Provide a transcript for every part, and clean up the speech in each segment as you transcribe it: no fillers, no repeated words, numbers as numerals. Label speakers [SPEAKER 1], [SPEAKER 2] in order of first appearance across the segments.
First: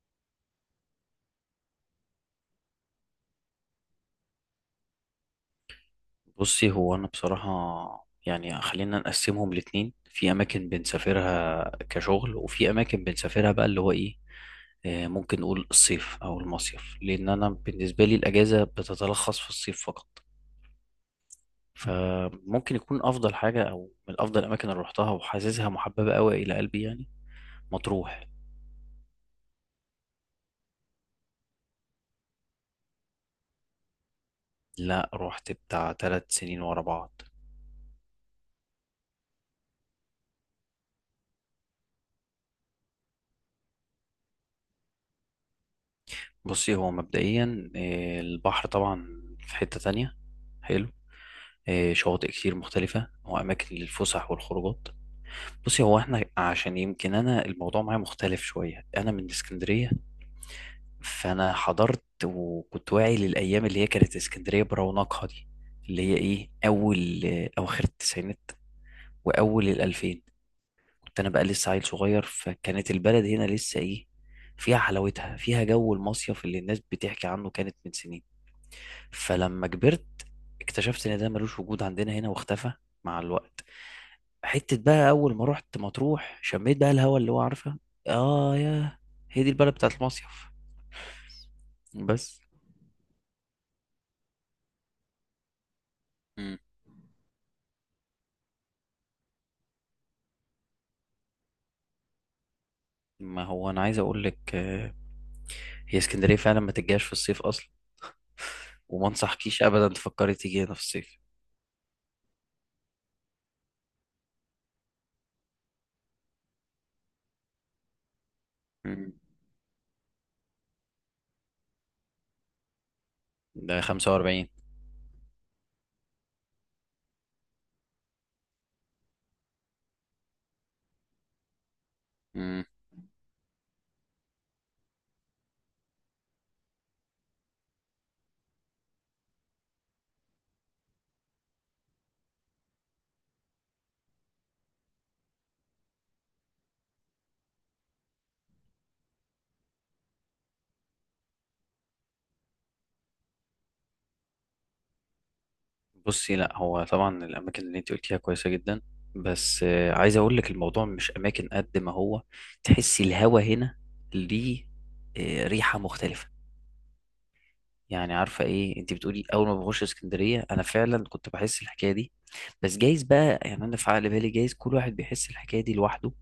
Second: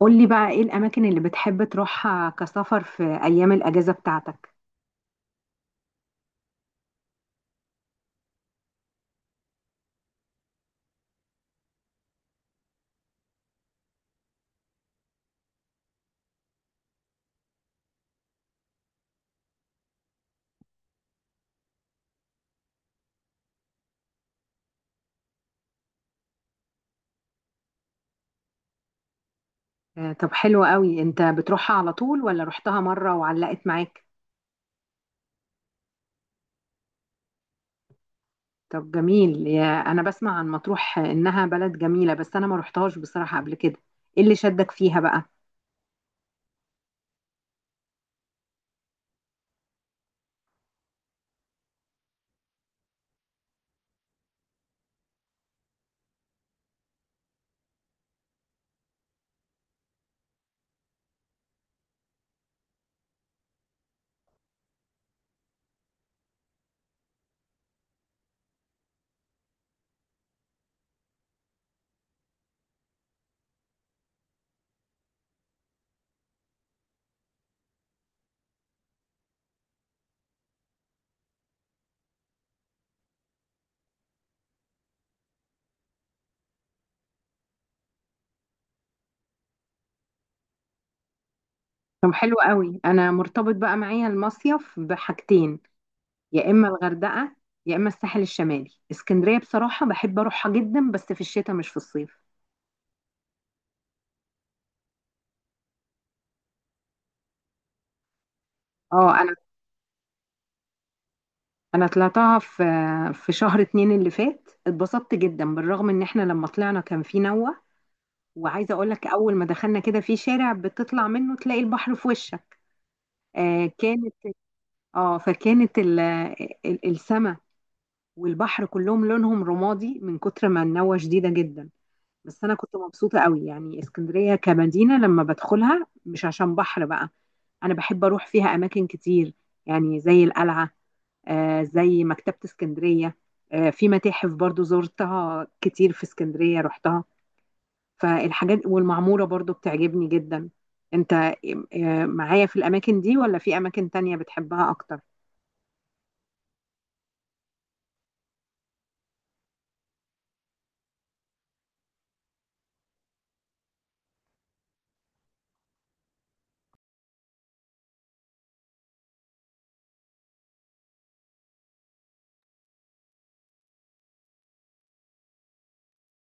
[SPEAKER 1] قولي بقى ايه الاماكن اللي بتحب تروحها كسفر في ايام الاجازة بتاعتك؟
[SPEAKER 2] بصي هو انا بصراحة. يعني خلينا نقسمهم الاتنين، في اماكن بنسافرها كشغل وفي اماكن بنسافرها بقى اللي هو ايه، ممكن نقول الصيف او المصيف، لان انا بالنسبة لي الاجازة بتتلخص في الصيف فقط. فممكن يكون افضل حاجة او من افضل الاماكن اللي روحتها وحاسسها محببة قوي الى قلبي، يعني مطروح.
[SPEAKER 1] طب حلو قوي، انت بتروحها على طول ولا رحتها مرة وعلقت معاك؟
[SPEAKER 2] لا، روحت بتاع 3 سنين ورا بعض.
[SPEAKER 1] طب جميل، يا انا بسمع عن مطروح انها بلد جميلة بس انا ما رحتهاش بصراحة قبل كده. ايه اللي شدك فيها بقى؟
[SPEAKER 2] بصي هو مبدئيا البحر طبعا، في حتة تانية حلو، شواطئ كتير مختلفة وأماكن للفسح والخروجات. بصي هو احنا عشان يمكن أنا الموضوع معايا مختلف شوية، أنا من اسكندرية. فأنا حضرت وكنت واعي للأيام اللي هي كانت اسكندرية برونقها دي، اللي هي إيه، أول أواخر التسعينات وأول الألفين. كنت أنا بقى لسه عيل صغير، فكانت البلد هنا لسه إيه، فيها حلاوتها، فيها جو المصيف اللي الناس بتحكي عنه كانت من سنين. فلما كبرت اكتشفت إن ده ملوش وجود عندنا هنا، واختفى مع الوقت. حتة بقى أول ما رحت مطروح، شميت بقى الهوا اللي هو عارفة، آه يا، هي دي البلد بتاعت المصيف
[SPEAKER 1] طب حلو
[SPEAKER 2] بس.
[SPEAKER 1] قوي. انا مرتبط بقى معايا المصيف بحاجتين، يا
[SPEAKER 2] مم.
[SPEAKER 1] اما الغردقة يا اما الساحل الشمالي. اسكندرية بصراحة بحب اروحها جدا بس في الشتاء مش في الصيف.
[SPEAKER 2] ما هو أنا عايز أقول لك، هي اسكندرية فعلا ما تجيش في الصيف أصلا، وما
[SPEAKER 1] اه،
[SPEAKER 2] أنصحكيش أبدا تفكري تيجي هنا في الصيف.
[SPEAKER 1] انا طلعتها في شهر 2 اللي فات، اتبسطت جدا بالرغم ان احنا لما طلعنا كان في نوة. وعايزه اقول لك
[SPEAKER 2] مم.
[SPEAKER 1] اول ما دخلنا كده في شارع بتطلع منه تلاقي البحر في وشك. آه
[SPEAKER 2] ده
[SPEAKER 1] كانت
[SPEAKER 2] 45.
[SPEAKER 1] اه فكانت ال- ال- السما والبحر كلهم لونهم رمادي من كتر ما النوة شديدة جدا. بس انا
[SPEAKER 2] مم.
[SPEAKER 1] كنت مبسوطة قوي، يعني اسكندرية كمدينة لما بدخلها مش عشان بحر بقى. انا بحب اروح فيها اماكن كتير، يعني زي القلعة، زي مكتبة اسكندرية، في متاحف برضو زرتها كتير في اسكندرية رحتها. فالحاجات والمعمورة برضو بتعجبني جدا. انت معايا في الأماكن دي ولا في أماكن تانية بتحبها أكتر؟
[SPEAKER 2] بصي لا، هو طبعا الأماكن اللي أنت قلتيها كويسة جدا، بس عايز أقول لك الموضوع مش أماكن قد ما هو تحسي الهوا هنا ليه، ريحة مختلفة. يعني عارفه ايه انت بتقولي، اول ما بخش اسكندريه انا فعلا كنت بحس الحكايه دي. بس جايز بقى، يعني انا في عقل بالي، جايز كل واحد بيحس الحكايه دي لوحده،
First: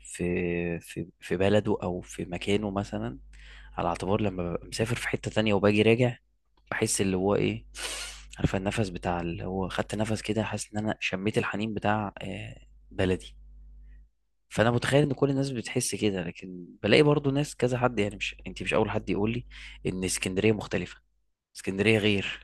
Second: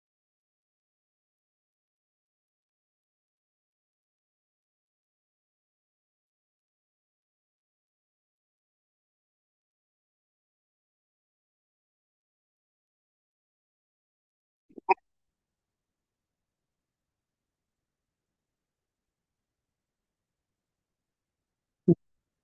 [SPEAKER 2] في بلده او في مكانه مثلا. على اعتبار لما ببقى مسافر في حته تانية وباجي راجع، بحس اللي هو ايه، عارفه النفس بتاع اللي هو خدت نفس كده، حاسس ان انا شميت الحنين بتاع بلدي. فانا متخيل ان كل الناس بتحس كده، لكن بلاقي برضو ناس كذا حد، يعني مش انت مش اول حد يقول لي ان اسكندريه مختلفه، اسكندريه غير.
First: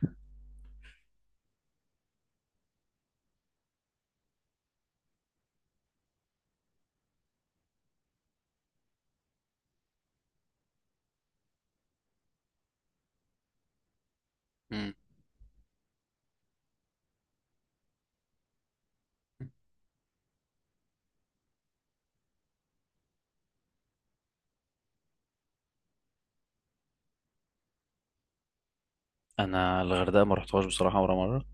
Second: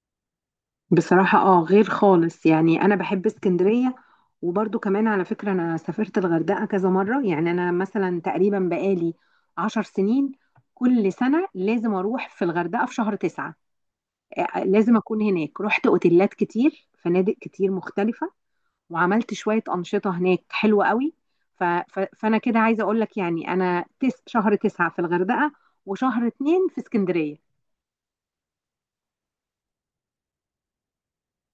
[SPEAKER 1] بصراحة اه، غير خالص، يعني أنا بحب اسكندرية. وبرضو كمان على فكرة أنا سافرت الغردقة كذا مرة، يعني أنا مثلا تقريبا بقالي 10 سنين كل سنة لازم أروح في الغردقة في شهر 9. لازم اكون هناك، رحت اوتيلات كتير فنادق كتير مختلفة. وعملت شوية أنشطة هناك حلوة قوي. فأنا كده عايزة أقول لك، يعني أنا شهر 9 في الغردقة وشهر 2 في اسكندرية.
[SPEAKER 2] انا الغردقه ما رحتهاش بصراحه ولا مره،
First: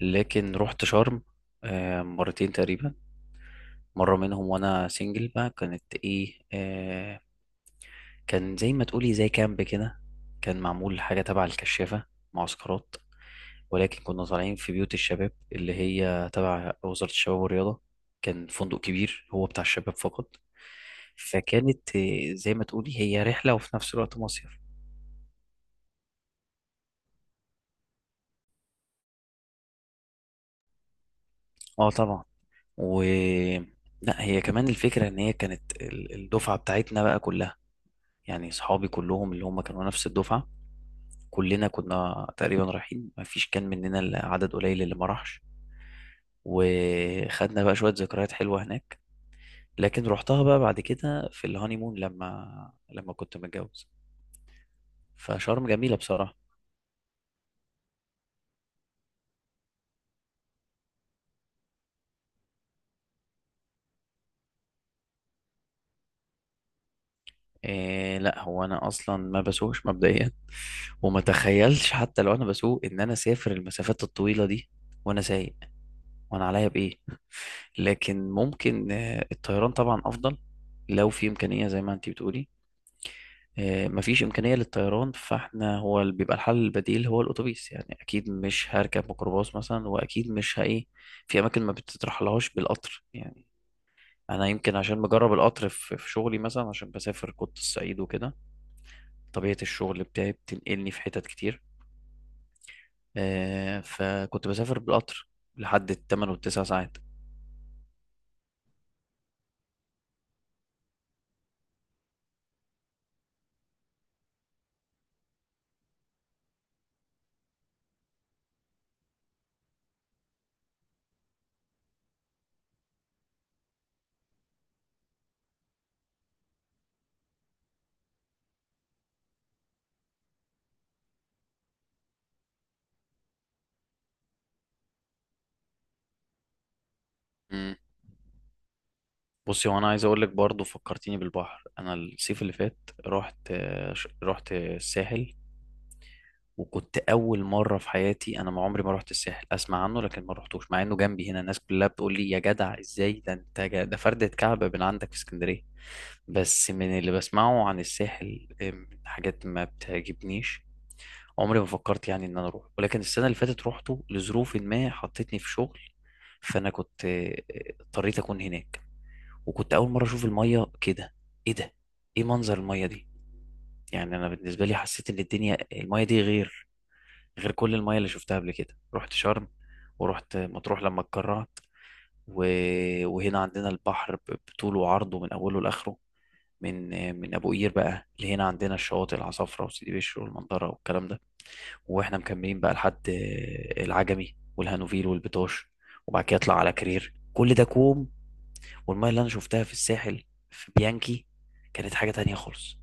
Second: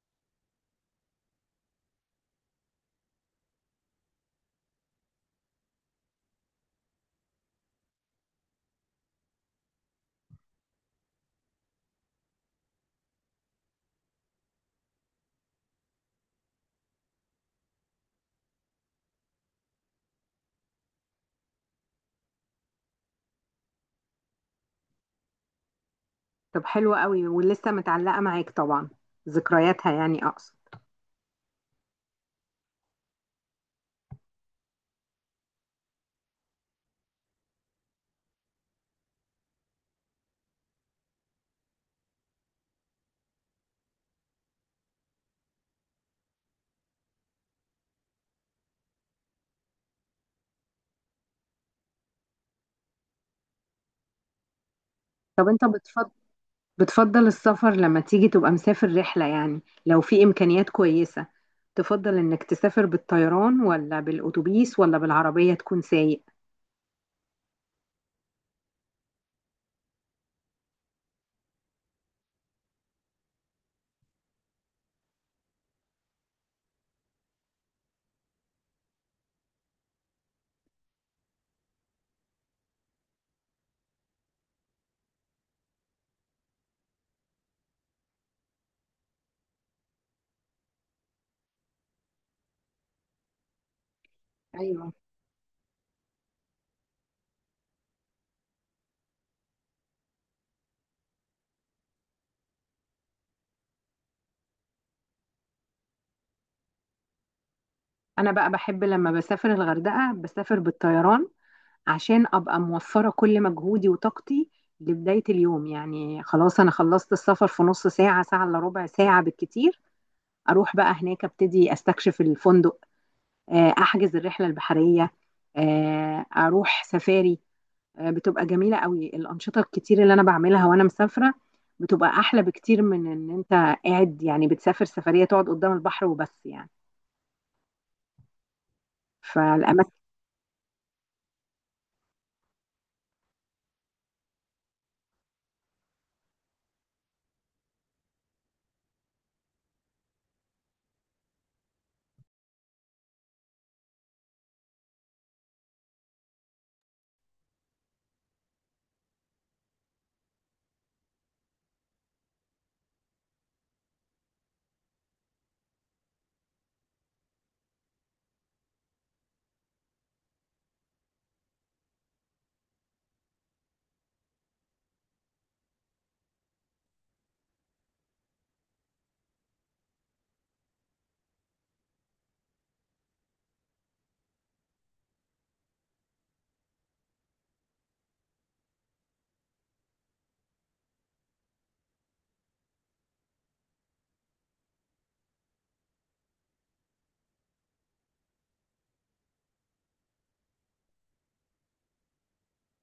[SPEAKER 2] لكن رحت شرم مرتين تقريبا. مره منهم وانا سنجل بقى، كانت ايه، كان زي ما تقولي زي كامب كده، كان معمول حاجه تبع الكشافه، معسكرات، ولكن كنا طالعين في بيوت الشباب اللي هي تبع وزاره الشباب والرياضه. كان فندق كبير هو بتاع الشباب فقط. فكانت زي ما تقولي هي رحله وفي نفس الوقت مصيف.
[SPEAKER 1] طب حلوة قوي ولسه متعلقة معاك طبعا ذكرياتها، يعني أقصد.
[SPEAKER 2] اه طبعا. و لا، هي كمان الفكرة ان هي كانت الدفعة بتاعتنا بقى كلها، يعني صحابي كلهم اللي هم كانوا نفس الدفعة، كلنا كنا تقريبا رايحين، ما فيش كان مننا إلا عدد قليل اللي ما راحش. وخدنا بقى شوية ذكريات حلوة هناك. لكن رحتها بقى بعد كده في الهانيمون لما كنت متجوز.
[SPEAKER 1] طب أنت
[SPEAKER 2] فشرم جميلة
[SPEAKER 1] بتفضل
[SPEAKER 2] بصراحة.
[SPEAKER 1] بتفضل السفر لما تيجي تبقى مسافر رحلة، يعني لو في إمكانيات كويسة تفضل إنك تسافر بالطيران ولا بالأتوبيس ولا بالعربية تكون سايق؟
[SPEAKER 2] إيه لا، هو انا اصلا ما بسوقش مبدئيا، وما تخيلش حتى لو انا بسوق ان انا اسافر المسافات الطويلة دي وانا سايق، وانا عليا بايه. لكن ممكن الطيران طبعا افضل لو في امكانيه زي ما انتي بتقولي. مفيش امكانيه للطيران، فاحنا هو اللي بيبقى الحل البديل هو الاتوبيس، يعني اكيد مش هركب ميكروباص مثلا واكيد مش هايه، في اماكن ما بتترحلهاش بالقطر يعني. انا يمكن
[SPEAKER 1] ايوه،
[SPEAKER 2] عشان مجرب القطر في شغلي مثلا، عشان بسافر كنت الصعيد وكده، طبيعه الشغل بتاعي بتنقلني في حتت كتير. فكنت بسافر بالقطر لحد ال8 وال9 ساعات.
[SPEAKER 1] انا بقى بحب لما بسافر الغردقه بسافر بالطيران عشان ابقى موفره كل مجهودي وطاقتي لبدايه اليوم، يعني خلاص انا خلصت السفر في نص ساعه، ساعه الا ربع، ساعه بالكتير. اروح بقى هناك ابتدي استكشف الفندق، احجز الرحله البحريه، اروح سفاري، بتبقى جميله قوي الانشطه الكتير اللي انا بعملها وانا مسافره. بتبقى احلى بكتير من ان انت قاعد، يعني بتسافر سفريه تقعد قدام البحر وبس يعني،
[SPEAKER 2] بصي وانا
[SPEAKER 1] فالاماكن.
[SPEAKER 2] عايز اقول لك برضه، فكرتيني بالبحر. انا الصيف اللي فات رحت رحت الساحل. وكنت اول مره في حياتي، انا ما عمري ما رحت الساحل، اسمع عنه لكن ما رحتوش، مع انه جنبي هنا. الناس كلها بتقول لي، يا جدع ازاي ده انت ده فردة كعبة من عندك في اسكندريه. بس من اللي بسمعه عن الساحل حاجات ما بتعجبنيش. عمري ما فكرت يعني ان انا اروح، ولكن السنه اللي فاتت روحته لظروف ما حطتني في شغل، فانا كنت اضطريت اكون هناك. وكنت اول مره اشوف الميه كده، ايه ده، ايه منظر الميه دي، يعني انا بالنسبه لي حسيت ان الدنيا الميه دي غير كل الميه اللي شفتها قبل كده. رحت شرم، ورحت مطروح لما اتكرعت، و... وهنا عندنا البحر بطوله وعرضه من اوله لاخره، من من ابو قير بقى لهنا، عندنا الشواطئ العصافره وسيدي بشر والمنظره والكلام ده. واحنا مكملين بقى لحد العجمي والهانوفيل والبيطاش. وبعد كده اطلع على كرير، كل ده كوم، والمية اللي انا شفتها في الساحل في بيانكي كانت حاجة تانية خالص.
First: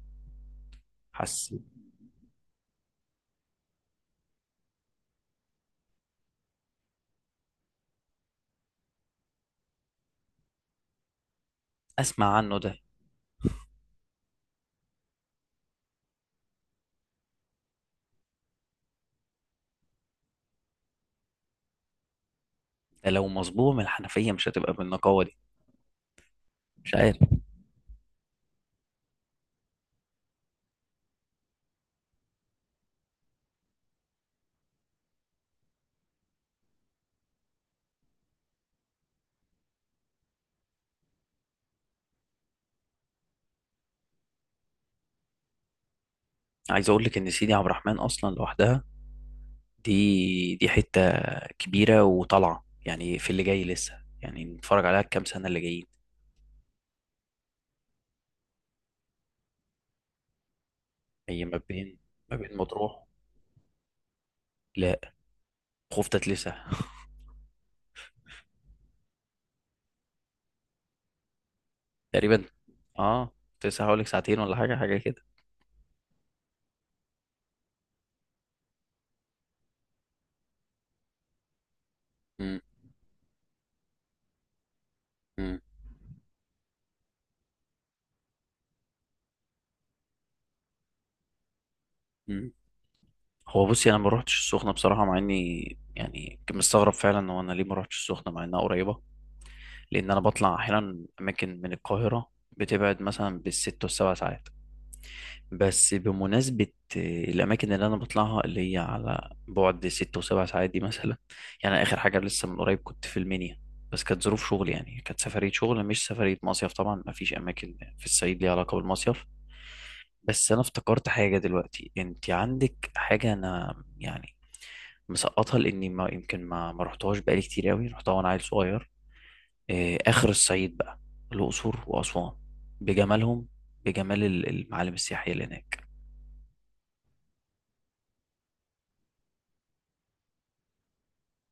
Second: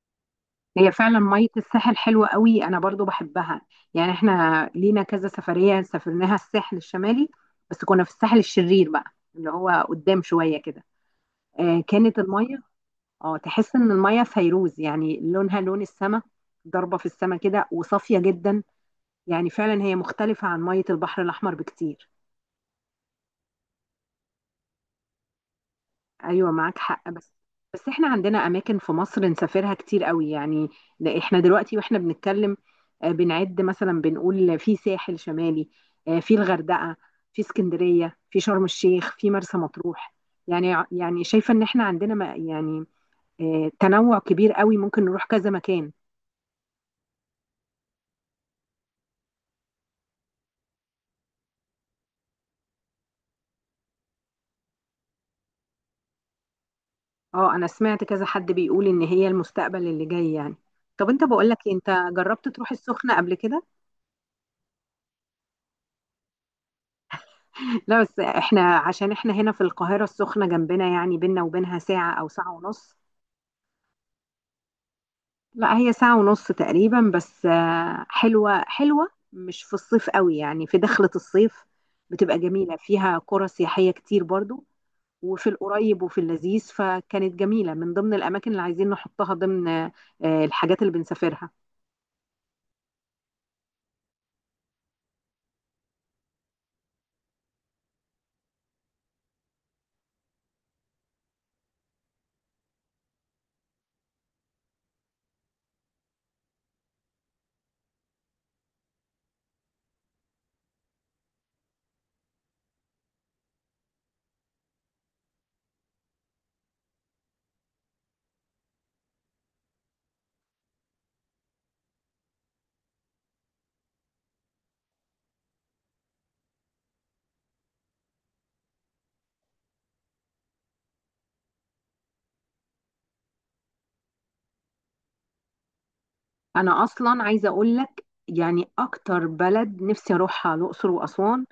[SPEAKER 1] هي فعلا مية
[SPEAKER 2] حسيت.
[SPEAKER 1] الساحل حلوة قوي، أنا برضو بحبها. يعني احنا لينا كذا سفرية سافرناها الساحل الشمالي بس كنا في الساحل الشرير بقى، اللي هو قدام شوية كده. آه كانت
[SPEAKER 2] اسمع عنه
[SPEAKER 1] المية
[SPEAKER 2] ده
[SPEAKER 1] اه تحس إن المية فيروز، يعني لونها لون السما، ضربة في السما كده وصافية جدا. يعني فعلا هي مختلفة عن مية البحر الأحمر بكتير.
[SPEAKER 2] ده لو مصبوغ من الحنفية مش هتبقى بالنقاوة دي.
[SPEAKER 1] ايوه، معاك
[SPEAKER 2] مش
[SPEAKER 1] حق.
[SPEAKER 2] عارف.
[SPEAKER 1] بس بس احنا عندنا اماكن في مصر نسافرها كتير قوي يعني. ده احنا دلوقتي واحنا بنتكلم بنعد مثلا، بنقول في ساحل شمالي، في الغردقه، في اسكندريه، في شرم الشيخ، في مرسى مطروح. يعني شايفه ان احنا عندنا يعني تنوع كبير قوي ممكن نروح كذا مكان.
[SPEAKER 2] عايز اقول لك ان سيدي عبد الرحمن اصلا لوحدها دي حتة كبيرة وطالعة، يعني في اللي جاي لسه يعني نتفرج عليها الكام سنة اللي جايين.
[SPEAKER 1] اه، انا سمعت كذا حد بيقول ان هي المستقبل اللي جاي يعني. طب انت
[SPEAKER 2] هي
[SPEAKER 1] بقول
[SPEAKER 2] ما
[SPEAKER 1] لك، انت
[SPEAKER 2] بين ما
[SPEAKER 1] جربت
[SPEAKER 2] بين
[SPEAKER 1] تروح
[SPEAKER 2] مطروح.
[SPEAKER 1] السخنه قبل كده؟
[SPEAKER 2] لا. خفتت لسه
[SPEAKER 1] لا بس احنا عشان احنا هنا في القاهرة السخنة جنبنا، يعني بينا وبينها ساعة أو
[SPEAKER 2] تقريبا،
[SPEAKER 1] ساعة ونص.
[SPEAKER 2] اه. كنت لسه هقول لك ساعتين ولا حاجة حاجة كده.
[SPEAKER 1] لا هي ساعة ونص تقريبا، بس حلوة حلوة، مش في الصيف قوي، يعني في دخلة الصيف بتبقى
[SPEAKER 2] امم.
[SPEAKER 1] جميلة، فيها قرى سياحية كتير برضو. وفي
[SPEAKER 2] امم،
[SPEAKER 1] القريب وفي اللذيذ، فكانت جميلة من ضمن الأماكن اللي عايزين نحطها ضمن الحاجات اللي بنسافرها.
[SPEAKER 2] امم. هو بصي انا ما روحتش السخنه بصراحه، مع اني يعني كنت مستغرب فعلا، هو انا ليه ما روحتش السخنه مع انها قريبه؟ لان انا بطلع احيانا اماكن من القاهره بتبعد مثلا بال6 وال7 ساعات. بس بمناسبه الاماكن اللي انا بطلعها اللي هي على بعد 6 و7 ساعات دي مثلا، يعني اخر حاجه لسه من قريب كنت في المنيا. بس كانت ظروف شغل، يعني كانت سفريه شغل مش سفريه مصيف. طبعا ما فيش اماكن في الصعيد ليها علاقه بالمصيف. بس انا افتكرت حاجه دلوقتي، انت عندك حاجه انا يعني مسقطها، لاني ما يمكن ما رحتهاش بقالي كتير قوي، رحتها وانا عيل صغير. اخر الصعيد بقى، الاقصر واسوان، بجمالهم، بجمال المعالم السياحيه اللي هناك.
[SPEAKER 1] أنا أصلا عايزة أقول لك، يعني أكتر بلد نفسي أروحها الأقصر وأسوان.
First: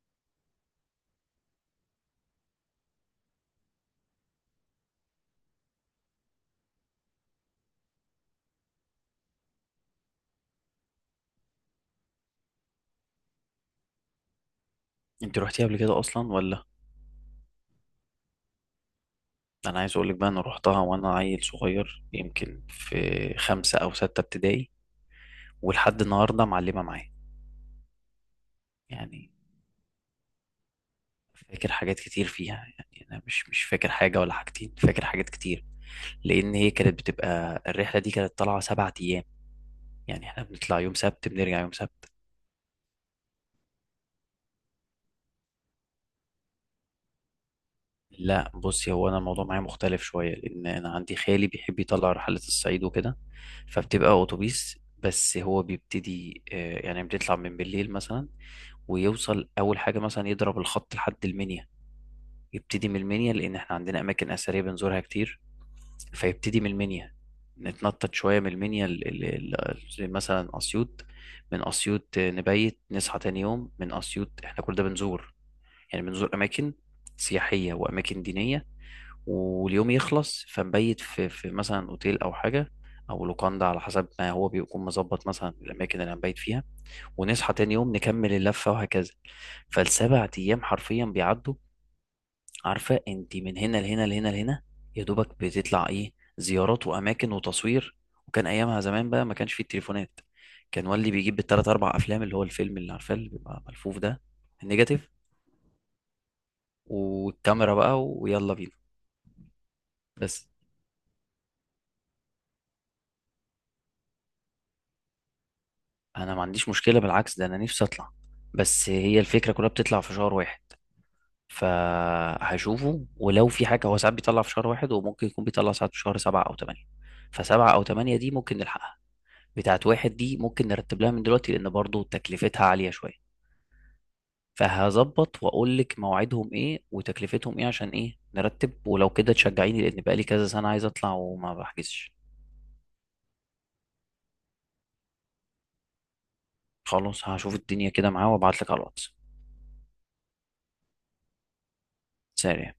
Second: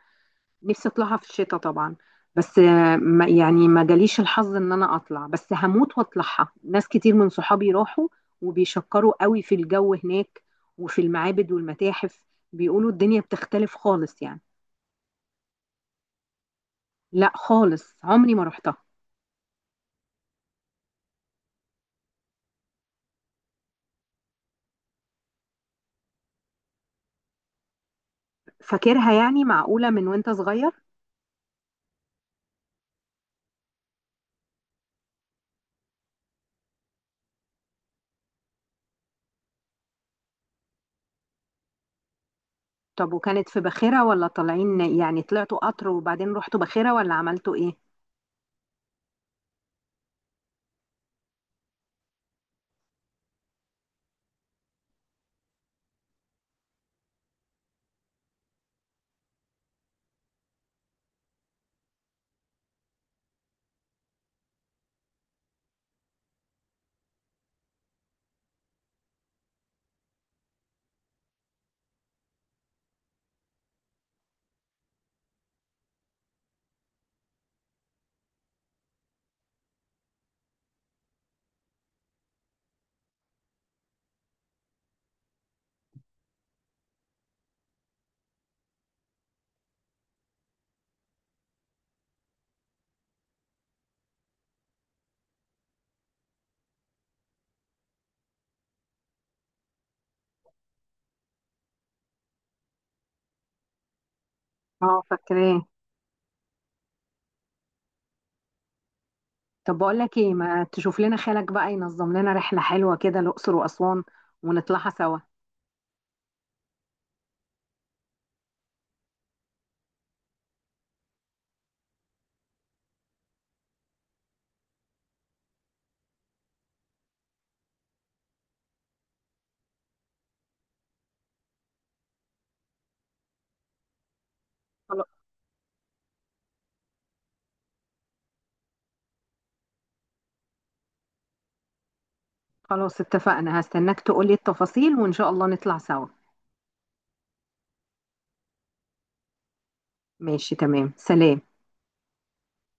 [SPEAKER 1] نفسي اطلعها في الشتاء طبعا، بس ما يعني ما جاليش الحظ ان انا اطلع، بس هموت واطلعها. ناس كتير من صحابي راحوا وبيشكروا قوي في الجو هناك وفي المعابد والمتاحف، بيقولوا الدنيا بتختلف خالص يعني.
[SPEAKER 2] انت روحتيها قبل كده اصلا ولا؟
[SPEAKER 1] لا خالص، عمري ما رحتها.
[SPEAKER 2] انا عايز اقول لك بقى، انا روحتها وانا عيل صغير، يمكن في 5 او 6 ابتدائي، ولحد النهارده معلمه معايا.
[SPEAKER 1] فاكرها
[SPEAKER 2] يعني
[SPEAKER 1] يعني؟ معقولة من وانت صغير؟
[SPEAKER 2] فاكر حاجات كتير فيها. يعني انا مش فاكر حاجه ولا حاجتين، فاكر حاجات كتير، لان هي كانت بتبقى الرحله دي كانت طالعه 7 ايام. يعني احنا بنطلع يوم سبت بنرجع يوم سبت.
[SPEAKER 1] طب وكانت في باخرة ولا طالعين، يعني طلعتوا قطر وبعدين رحتوا باخرة ولا عملتوا ايه؟
[SPEAKER 2] لا بصي، هو انا الموضوع معايا مختلف شويه، لان انا عندي خالي بيحب يطلع رحلات الصعيد وكده. فبتبقى اتوبيس، بس هو بيبتدي يعني بيطلع من بالليل مثلا، ويوصل اول حاجه مثلا يضرب الخط لحد المنيا. يبتدي من المنيا لان احنا عندنا اماكن اثريه بنزورها كتير. فيبتدي من المنيا، نتنطط شويه من المنيا زي مثلا اسيوط. من اسيوط نبيت، نصحى تاني يوم من اسيوط، احنا كل ده بنزور، يعني بنزور اماكن سياحيه واماكن دينيه. واليوم يخلص فنبيت في مثلا اوتيل او حاجه، او لوكاندا على حسب ما هو بيكون مظبط مثلا الاماكن اللي هنبيت فيها. ونصحى تاني يوم نكمل اللفه، وهكذا. فالسبع ايام حرفيا بيعدوا، عارفه انت، من هنا لهنا لهنا لهنا، يا دوبك بتطلع ايه، زيارات واماكن وتصوير. وكان ايامها زمان بقى ما كانش فيه التليفونات، كان والدي بيجيب بالتلات اربع افلام، اللي هو الفيلم اللي عارفاه اللي بيبقى ملفوف ده،
[SPEAKER 1] اه،
[SPEAKER 2] النيجاتيف،
[SPEAKER 1] فاكراه.
[SPEAKER 2] والكاميرا بقى ويلا بينا.
[SPEAKER 1] طب بقول لك ايه،
[SPEAKER 2] بس
[SPEAKER 1] ما تشوف لنا خالك بقى ينظم لنا رحلة حلوة كده الأقصر وأسوان ونطلعها سوا.
[SPEAKER 2] انا ما عنديش مشكله، بالعكس ده انا نفسي اطلع. بس هي الفكره كلها بتطلع في شهر واحد، فهشوفه ولو في حاجه، هو ساعات بيطلع في شهر واحد وممكن يكون بيطلع ساعات في شهر 7 او 8. فسبعة او تمانية دي ممكن نلحقها، بتاعت واحد دي ممكن نرتب لها من دلوقتي، لان برضو تكلفتها عاليه شويه.
[SPEAKER 1] خلاص،
[SPEAKER 2] فهظبط واقول لك مواعيدهم ايه وتكلفتهم ايه عشان ايه نرتب، ولو كده تشجعيني، لان بقالي كذا سنه عايز اطلع وما بحجزش.
[SPEAKER 1] خلاص اتفقنا، هستناك تقولي التفاصيل وإن شاء الله نطلع سوا.
[SPEAKER 2] خلاص، هشوف الدنيا كده معاه وابعت لك على الواتس
[SPEAKER 1] ماشي، تمام، سلام.
[SPEAKER 2] سريع.